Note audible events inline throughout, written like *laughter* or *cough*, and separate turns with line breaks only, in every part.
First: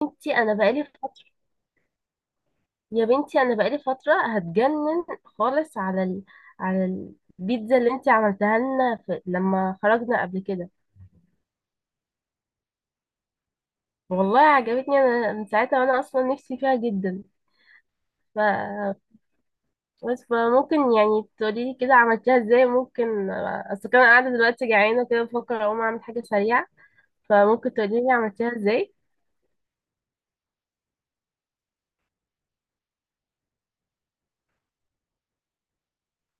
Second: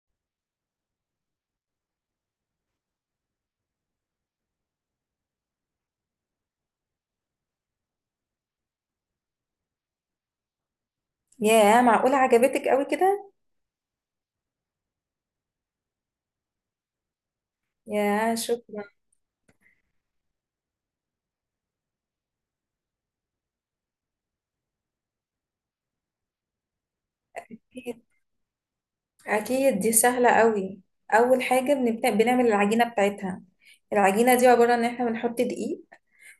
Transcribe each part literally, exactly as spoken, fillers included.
بنتي انا بقالي فتره. يا بنتي انا بقالي فتره هتجنن خالص على ال... على البيتزا اللي انتي عملتها لنا في... لما خرجنا قبل كده.
ياه، معقولة عجبتك قوي كده؟
والله عجبتني انا من ساعتها وانا اصلا نفسي فيها جدا.
ياه، شكرا.
ف بس فممكن يعني تقولي لي كده عملتيها ازاي؟ ممكن اصل كان قاعده دلوقتي جعانه كده بفكر اقوم اعمل حاجه سريعه، فممكن تقولي
أكيد.
لي عملتيها ازاي؟
أكيد دي سهلة قوي. أول حاجة بنبدأ بنعمل العجينة بتاعتها. العجينة دي عبارة إن إحنا بنحط دقيق،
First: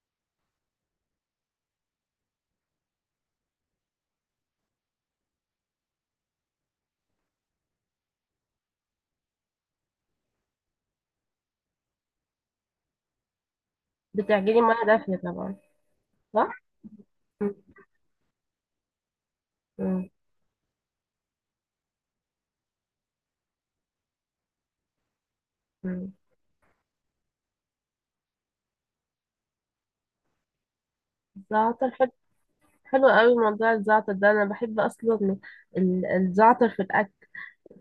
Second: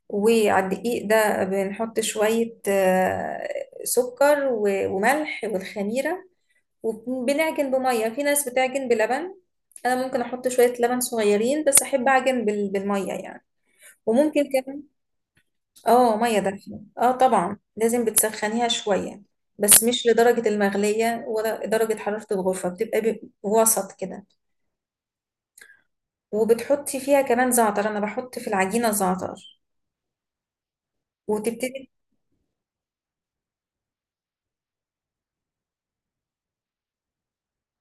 وعلى الدقيق ده بنحط شوية آه، سكر و- وملح والخميرة. وبنعجن بمية، في ناس بتعجن بلبن. أنا ممكن أحط شوية لبن صغيرين، بس أحب أعجن بال- بالمية يعني. وممكن
بتعجني
كمان.
ميه دافيه طبعا،
اه، ميه
صح؟
دافيه، اه
م-
طبعا لازم بتسخنيها شويه. بس مش
م-
لدرجه المغليه، ولا درجه حراره الغرفه، بتبقى ب- وسط كده.
م.
وبتحطي فيها كمان زعتر، انا بحط في العجينه زعتر.
ده
وتبتدي.
حلو قوي موضوع الزعتر ده، انا بحب اصلا ال- الزعتر في الاكل.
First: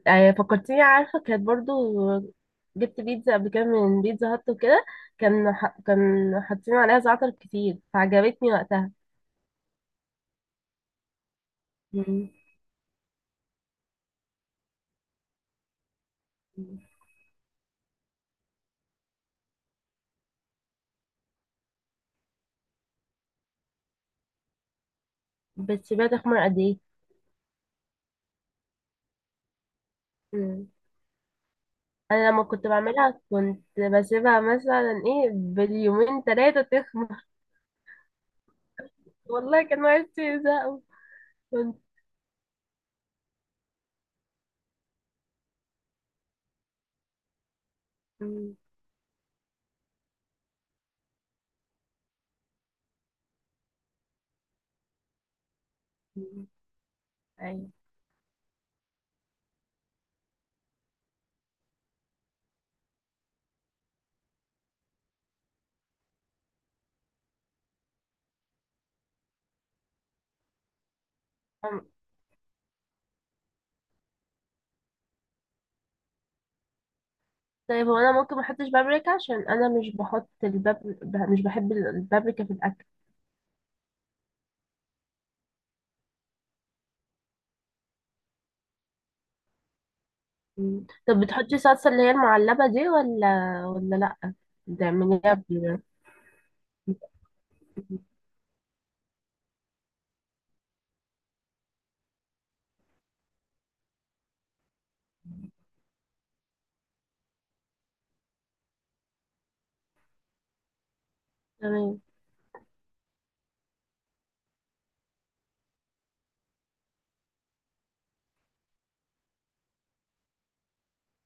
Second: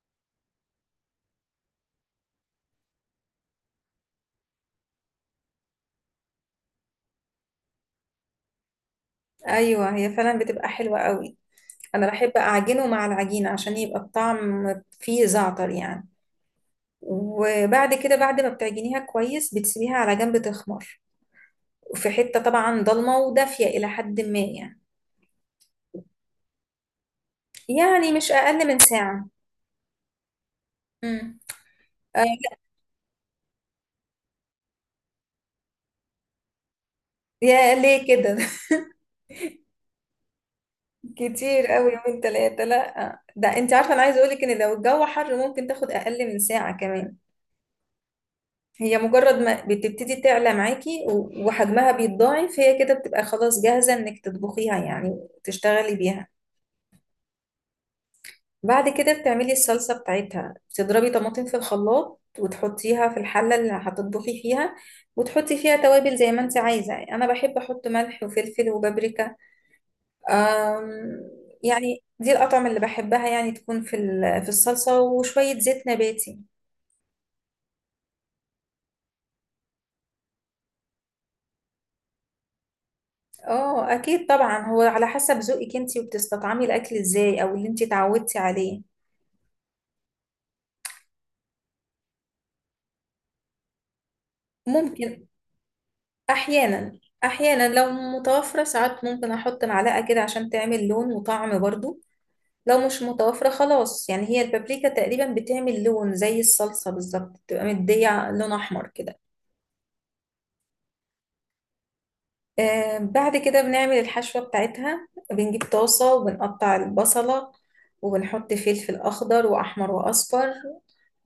آه، فكرتيني، عارفه كانت برضو جبت بيتزا قبل كده من بيتزا هات وكده، كان ح... كان حاطين عليها زعتر كتير فعجبتني وقتها.
ايوه، هي فعلا بتبقى حلوه قوي. انا
مم.
بحب اعجنه مع العجينه عشان يبقى الطعم فيه زعتر يعني. وبعد كده، بعد ما بتعجنيها كويس، بتسيبيها على جنب تخمر، في حته طبعا ضلمه ودافيه الى حد ما يعني.
بتسيبها تخمر قد ايه؟
يعني مش اقل من ساعه.
مم.
مم. آه،
انا لما كنت بعملها كنت بسيبها مثلا ايه باليومين ثلاثه تخمر.
يا ليه كده؟ *laughs*
*laughs* والله كان وقتي زهق.
كتير
كنت
قوي يومين ثلاثة. لا، ده انت عارفة انا عايزة اقولك ان لو الجو حر ممكن تاخد اقل من ساعة كمان.
مم.
هي مجرد ما بتبتدي تعلى معاكي و- وحجمها بيتضاعف، هي كده بتبقى خلاص جاهزة انك تطبخيها، يعني تشتغلي بيها.
مم. أيوة.
بعد كده بتعملي الصلصة بتاعتها، بتضربي طماطم في الخلاط وتحطيها في الحلة اللي هتطبخي فيها. وتحطي فيها توابل زي ما انت عايزة. انا بحب احط ملح وفلفل وبابريكا. أم، يعني دي الأطعمة اللي بحبها، يعني تكون في ال- في الصلصة، وشوية زيت نباتي.
طيب هو انا ممكن ما احطش بابريكا؟ عشان انا مش بحط الباب ب- مش بحب البابريكا في الاكل.
اه، أكيد طبعا، هو على حسب ذوقك انتي وبتستطعمي الأكل ازاي، أو اللي انتي اتعودتي عليه.
مم. طب بتحطي صلصه اللي هي المعلبه دي ولا ولا لا؟
ممكن.
بتعمليها ب-
أحيانا. أحيانا لو متوفرة ساعات ممكن أحط معلقة كده عشان تعمل لون وطعم برضو. لو مش متوفرة خلاص، يعني هي البابريكا تقريبا بتعمل لون زي الصلصة بالظبط، بتبقى مدية لون أحمر كده.
تمام.
آه، بعد كده بنعمل الحشوة بتاعتها، بنجيب طاسة وبنقطع البصلة. وبنحط فلفل أخضر وأحمر وأصفر.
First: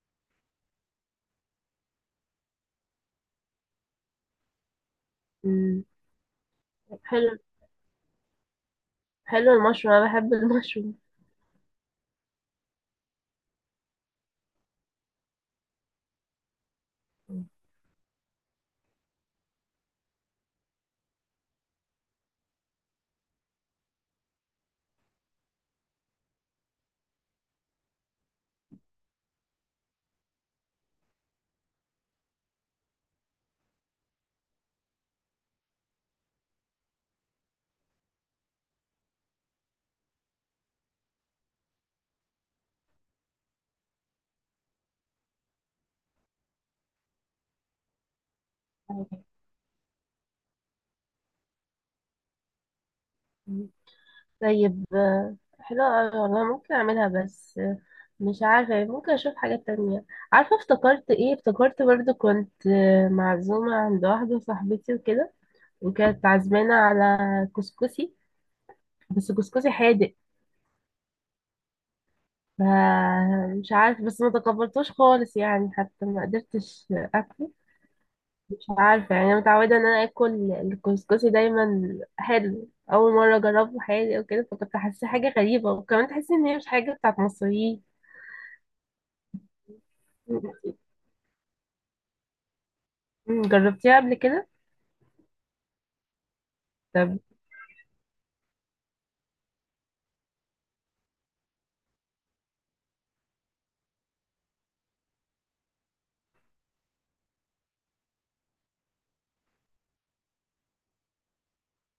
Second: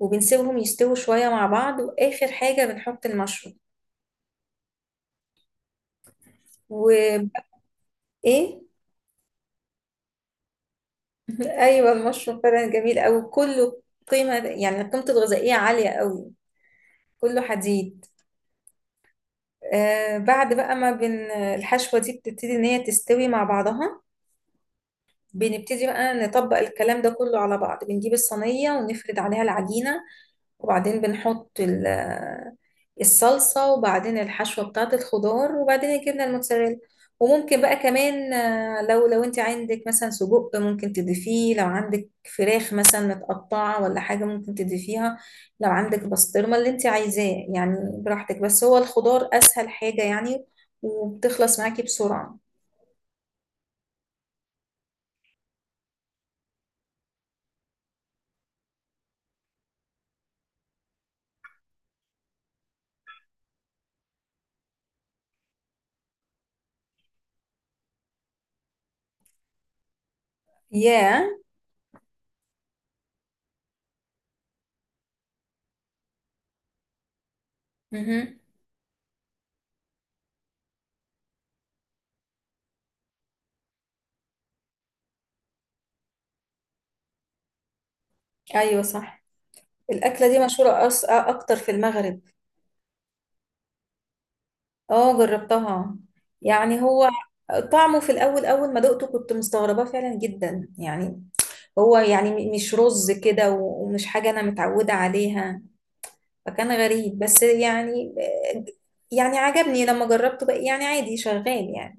وبنسيبهم يستووا شوية مع بعض، وآخر حاجة بنحط المشروم.
مم.
وإيه؟
حلو. حلو المشروم، انا بحب المشروم.
أيوة، المشروم فعلا جميل أوي كله. قيمة، يعني قيمته الغذائية عالية أوي. كله حديد. آه بعد بقى ما بن الحشوة دي بتبتدي إن هي تستوي مع بعضها. بنبتدي بقى نطبق الكلام ده كله على بعض، بنجيب الصينية ونفرد عليها العجينة. وبعدين بنحط ال- الصلصة، وبعدين الحشوة بتاعة الخضار، وبعدين الجبنة الموتزاريلا. وممكن بقى كمان، آه، لو لو انت عندك مثلا سجق ممكن تضيفيه، لو عندك فراخ مثلا متقطعة ولا حاجة ممكن تضيفيها، لو عندك بسطرمة، اللي انت عايزاه يعني. براحتك، بس هو الخضار أسهل حاجة يعني. وبتخلص معاكي بسرعة.
مم. طيب آه، حلو أوي والله، ممكن اعملها. بس آه، مش عارفه، ممكن اشوف حاجه تانية. عارفه افتكرت ايه؟ افتكرت برضو كنت آه، معزومه عند واحده صاحبتي وكده، وكانت عازمانه على كسكسي بس جوزجوزي حادق.
ياه.
ف- مش عارف، بس ما تقبلتوش خالص يعني، حتى ما قدرتش اكله.
Yeah.
مش عارفه يعني، انا متعوده ان انا اكل الكسكسي دايما حلو. اول مره اجربه حادق وكده، فكنت حاسه حاجه غريبه، وكمان تحسي ان هي مش حاجه بتاعت مصريين.
ايوه، صح. الأكلة دي
م-
مشهورة أص... أكتر في المغرب.
جربتيها قبل كده؟
اه، جربتها. يعني هو،
طب.
طعمه في الاول اول ما دقته كنت مستغرباه فعلا جدا يعني. هو يعني م- مش رز كده، و- ومش حاجه انا متعوده عليها. فكان غريب بس يعني. يعني عجبني لما جربته بقى، يعني عادي شغال يعني.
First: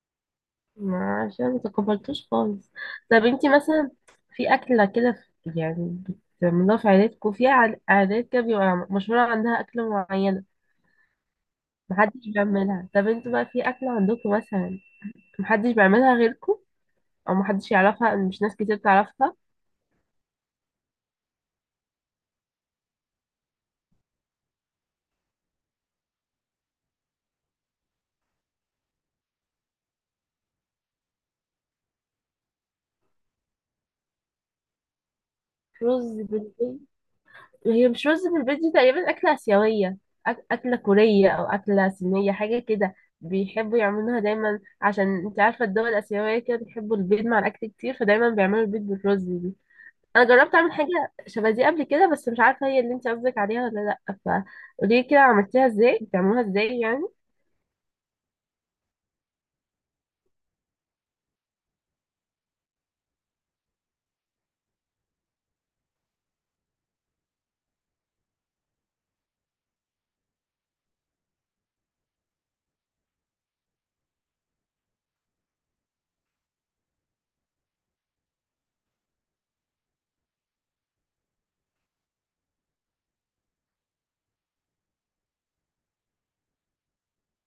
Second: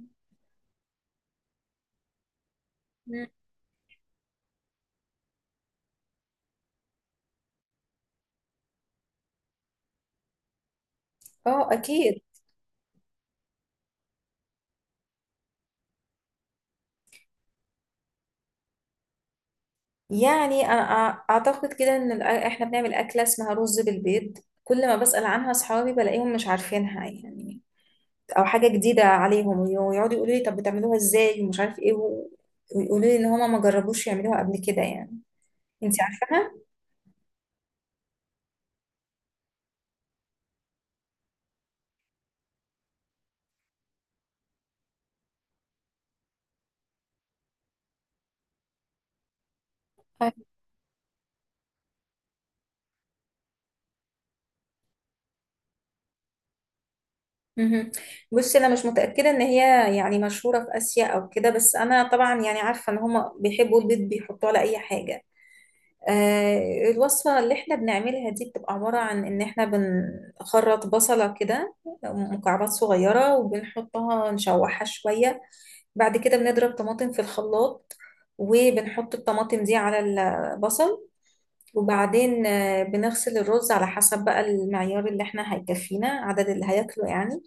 ما عشان ما تقبلتوش خالص. طب
مم.
انتي مثلا في اكله كده في- يعني بتعملوها في عيلتكم، في عاد- عادات كده بيبقى مشهوره عندها اكله معينه
اه، اكيد.
محدش بيعملها؟ طب انتوا بقى في أكلة عندكم مثلا محدش بيعملها غيركم، أو محدش يعرفها، أو مش ناس كتير تعرفها؟
يعني أنا أع- اعتقد كده ان الأ- احنا بنعمل اكله اسمها رز بالبيض. كل ما بسأل عنها اصحابي بلاقيهم مش عارفينها يعني، او حاجه جديده عليهم، ويقعدوا يقولوا لي طب بتعملوها ازاي ومش عارف ايه و- ويقولوا لي ان هما ما جربوش يعملوها قبل كده يعني. انت
رز
عارفاها؟
بالبيت؟ هي مش رز بالبيت دي تقريبا أكلة آسيوية، أك... أكلة كورية أو أكلة صينية حاجة كده. بيحبوا يعملوها دايما عشان انت عارفة الدول الآسيوية كده بيحبوا البيض مع الأكل كتير، فدايما بيعملوا البيض بالرز دي. أنا
أيوة.
جربت أعمل حاجة شبه دي قبل كده، بس مش عارفة هي اللي انت قصدك عليها ولا لأ. فقولي كده عملتيها ازاي، بتعملوها ازاي يعني؟
مهم. بصي، انا مش متاكده ان هي يعني مشهوره في اسيا او كده، بس انا طبعا يعني عارفه ان هما بيحبوا البيض بيحطوه على اي حاجه. آه الوصفه اللي احنا بنعملها دي بتبقى عباره عن ان احنا بنخرط بصله كده، مكعبات صغيره، وبنحطها نشوحها شويه. بعد كده بنضرب طماطم في الخلاط، وبنحط الطماطم دي على البصل. وبعدين آه، بنغسل الرز على حسب بقى المعيار اللي احنا هيكفينا عدد اللي هياكله يعني.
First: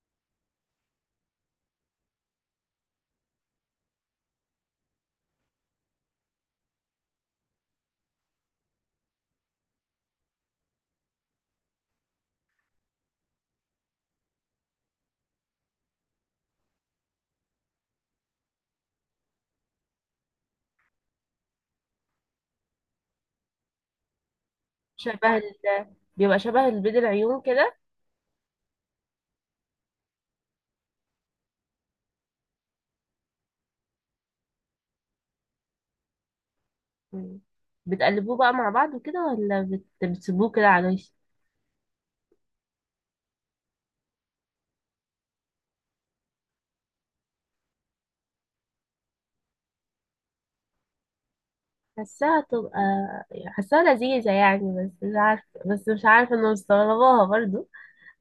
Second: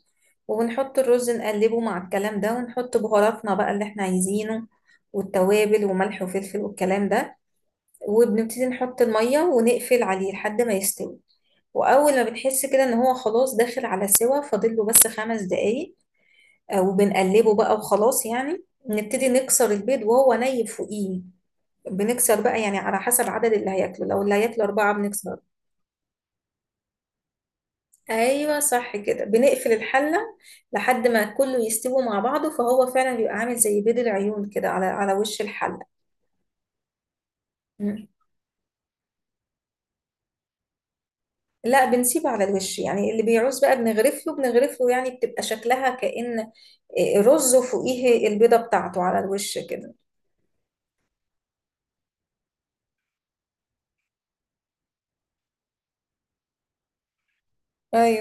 وبنحط الرز نقلبه مع الكلام ده، ونحط بهاراتنا بقى اللي احنا عايزينه، والتوابل وملح وفلفل والكلام ده. وبنبتدي نحط المية ونقفل عليه لحد ما يستوي. وأول ما بنحس كده إن هو خلاص داخل على سوا، فاضل له بس خمس دقايق. آه، وبنقلبه بقى، وخلاص يعني نبتدي نكسر البيض وهو ني فوقيه. بنكسر بقى يعني على حسب عدد اللي هياكله، لو اللي هياكله أربعة
شبه
بنكسر.
ال... بيبقى شبه البيض العيون كده؟
أيوة صح، كده بنقفل الحلة لحد ما كله يستوي مع بعضه، فهو فعلا بيبقى عامل زي بيض العيون كده على على وش الحلة.
مم.
مم.
بتقلبوه بقى مع بعض وكده ولا بت... بتسيبوه كده على الوش؟
لا، بنسيبه على الوش. يعني اللي بيعوز بقى بنغرف له بنغرف له، يعني بتبقى شكلها كأن، آه، رز وفوقيه البيضة بتاعته على الوش كده.
حاساها تبقى يعني حاساها لذيذة يعني، بس مش عارفة، بس مش عارفة انه مستغرباها برضو.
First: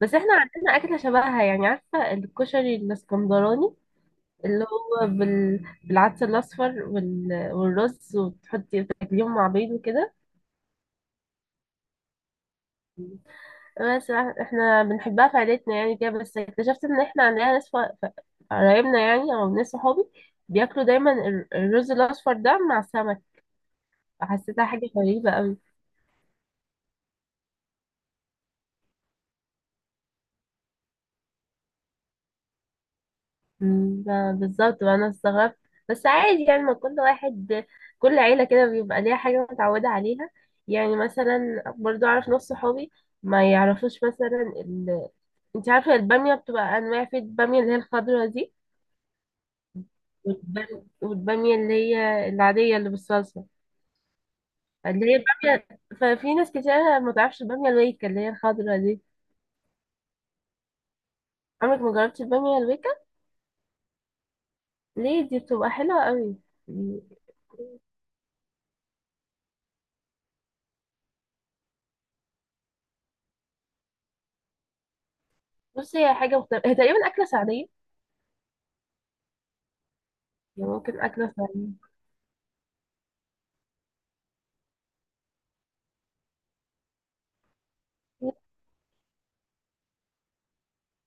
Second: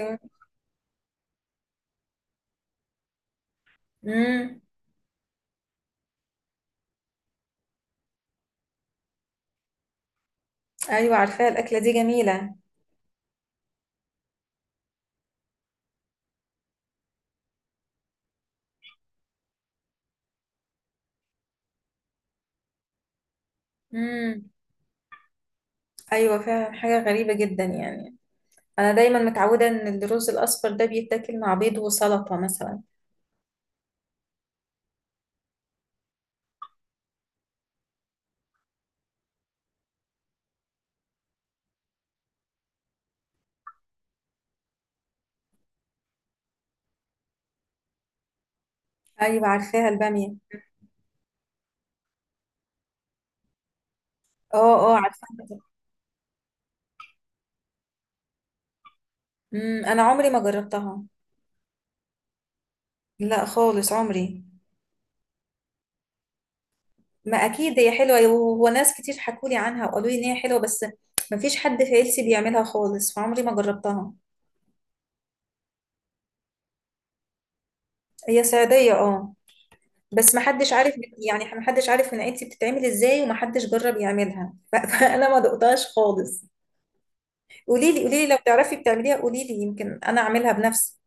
بس احنا عندنا أكلة شبهها، يعني عارفة الكشري الاسكندراني
امم.
اللي هو بال... بالعدس الأصفر وال... والرز، وتحطي تاكليهم مع بيض وكده.
ايوه، عارفاها. الاكله دي جميله.
بس إح- احنا بنحبها في عيلتنا يعني كده، بس اكتشفت ان احنا عندنا ناس ف- ف- قرايبنا يعني او ناس صحابي بياكلوا دايما ال- الرز الاصفر ده مع السمك.
مم.
فحسيتها حاجه غريبه قوي.
ايوه، فعلا حاجه غريبه جدا يعني. انا دايما متعوده ان الرز الاصفر ده بيتاكل مع بيض وسلطه مثلا.
مم، ب- بالظبط بقى انا استغربت. بس عادي يعني، ما كل واحد، كل عيله كده بيبقى ليها حاجه متعوده عليها. يعني مثلا برضو اعرف ناس صحابي ما يعرفوش مثلا ال... انت عارفه الباميه بتبقى انواع؟ في الباميه اللي هي الخضرا دي،
ايوه، عارفاها الباميه.
والبام- والباميه اللي هي العاديه اللي بالصلصه
اه. اه،
اللي هي
عارفاها.
البامية. ففي ناس كتير ما تعرفش البامية الويكة اللي هي الخضرا دي.
امم، انا عمري ما جربتها.
عمرك ما جربتي البامية الويكة؟
لا خالص، عمري.
ليه؟ دي بتبقى حلوة قوي.
ما اكيد هي حلوه، و- وناس كتير حكوا لي عنها وقالوا لي ان هي حلوه، بس ما فيش حد في عيلتي بيعملها خالص فعمري ما جربتها.
بصي هي حاجة مختلفة، هي تقريبا أكلة سعودية.
هي صعيديه، اه. بس ما
هي
حدش عارف.
ممكن أكلة
يعني ما
سعودية.
حدش عارف من عيلتي بتتعمل ازاي، وما حدش جرب يعملها *laughs* ف- فانا ما دقتهاش خالص. قولي لي، قولي لي لو تعرفي بتعمليها. قولي لي يمكن انا اعملها بنفسي.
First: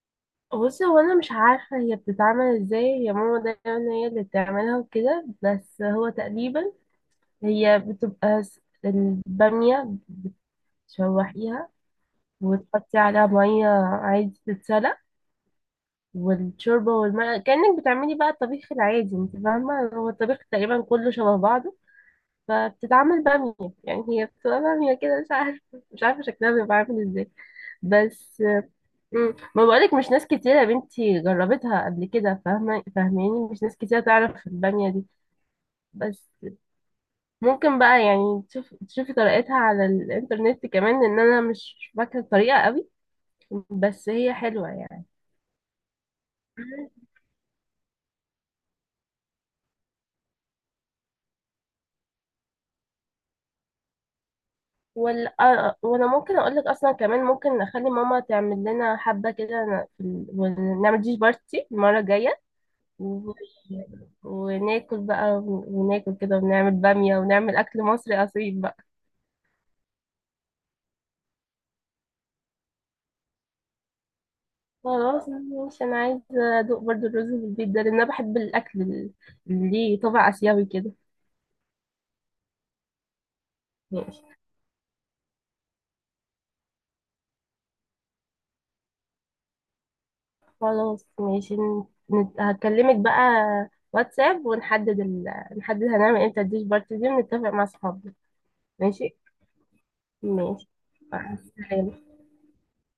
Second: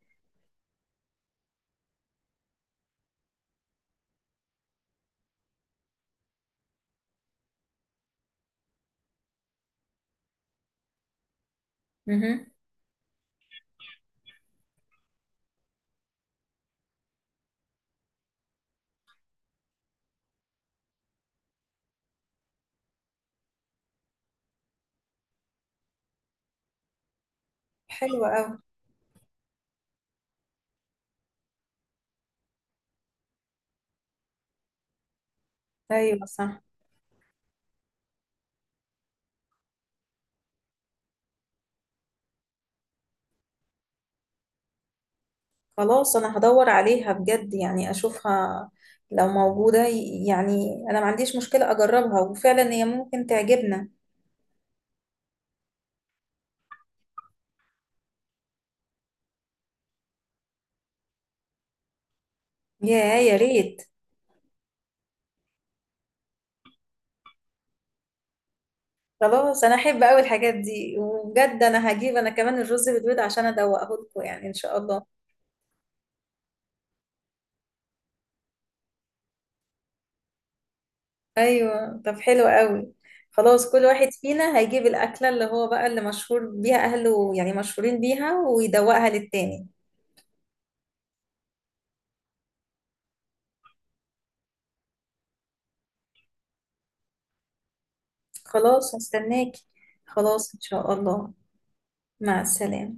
بصي هو أنا مش عارفة هي بتتعمل ازاي، هي ماما دايما هي اللي بتعملها وكده، بس هو تقريبا هي بتبقى س- البامية بتشوحيها
امم.
وتحطي عليها مية عادي تتسلق، والشوربة والماء كأنك بتعملي بقى الطبيخ العادي، انت فاهمة هو الطبيخ تقريبا كله شبه بعضه، فبتتعمل بامية. يعني هي بتبقى بامية كده، مش عارفة، مش عارفة شكلها بيبقى عامل ازاي
حلوة
بس.
قوي.
مم. ما بقولك مش ناس كتيرة يا بنتي جربتها قبل كده، فاهمة فاهماني؟ مش ناس كتيرة تعرف البامية دي.
ايوه،
بس
صح.
ممكن بقى يعني تشوف، تشوفي طريقتها على الإنترنت كمان، لأن أنا مش فاكرة الطريقة قوي، بس هي حلوة
خلاص، انا هدور
يعني.
عليها بجد يعني اشوفها. لو موجودة ي- يعني انا ما عنديش مشكلة اجربها، وفعلا هي ممكن تعجبنا.
وال... آه، آه، وانا ممكن اقول لك اصلا كمان ممكن نخلي ماما تعمل لنا حبه كده ن- في ال... ونعمل ديش بارتي المره الجايه،
يا
و...
يا ريت.
وناكل بقى، وناكل كده ونعمل باميه ونعمل اكل مصري اصيل بقى.
خلاص، انا احب قوي الحاجات دي، وبجد انا هجيب انا كمان الرز بالبيض عشان ادوقه لكم يعني، ان شاء الله.
خلاص ماشي، انا عايزه ادوق برضو الرز بالبيت ده، لان انا بحب الاكل ال- اللي ليه طابع اسيوي كده.
ايوه، طب حلو قوي. خلاص، كل واحد
ماشي،
فينا هيجيب الاكله اللي هو بقى اللي مشهور بيها اهله، يعني مشهورين بيها، ويدوقها للتاني.
خلاص ماشي، ن- نت- هكلمك بقى واتساب ونحدد ال... نحدد هنعمل امتى الديش بارتي دي ونتفق مع اصحابنا.
خلاص،
ماشي.
هستناكي. خلاص، ان
ماشي،
شاء
مع
الله.
السلامة.
مع السلامه.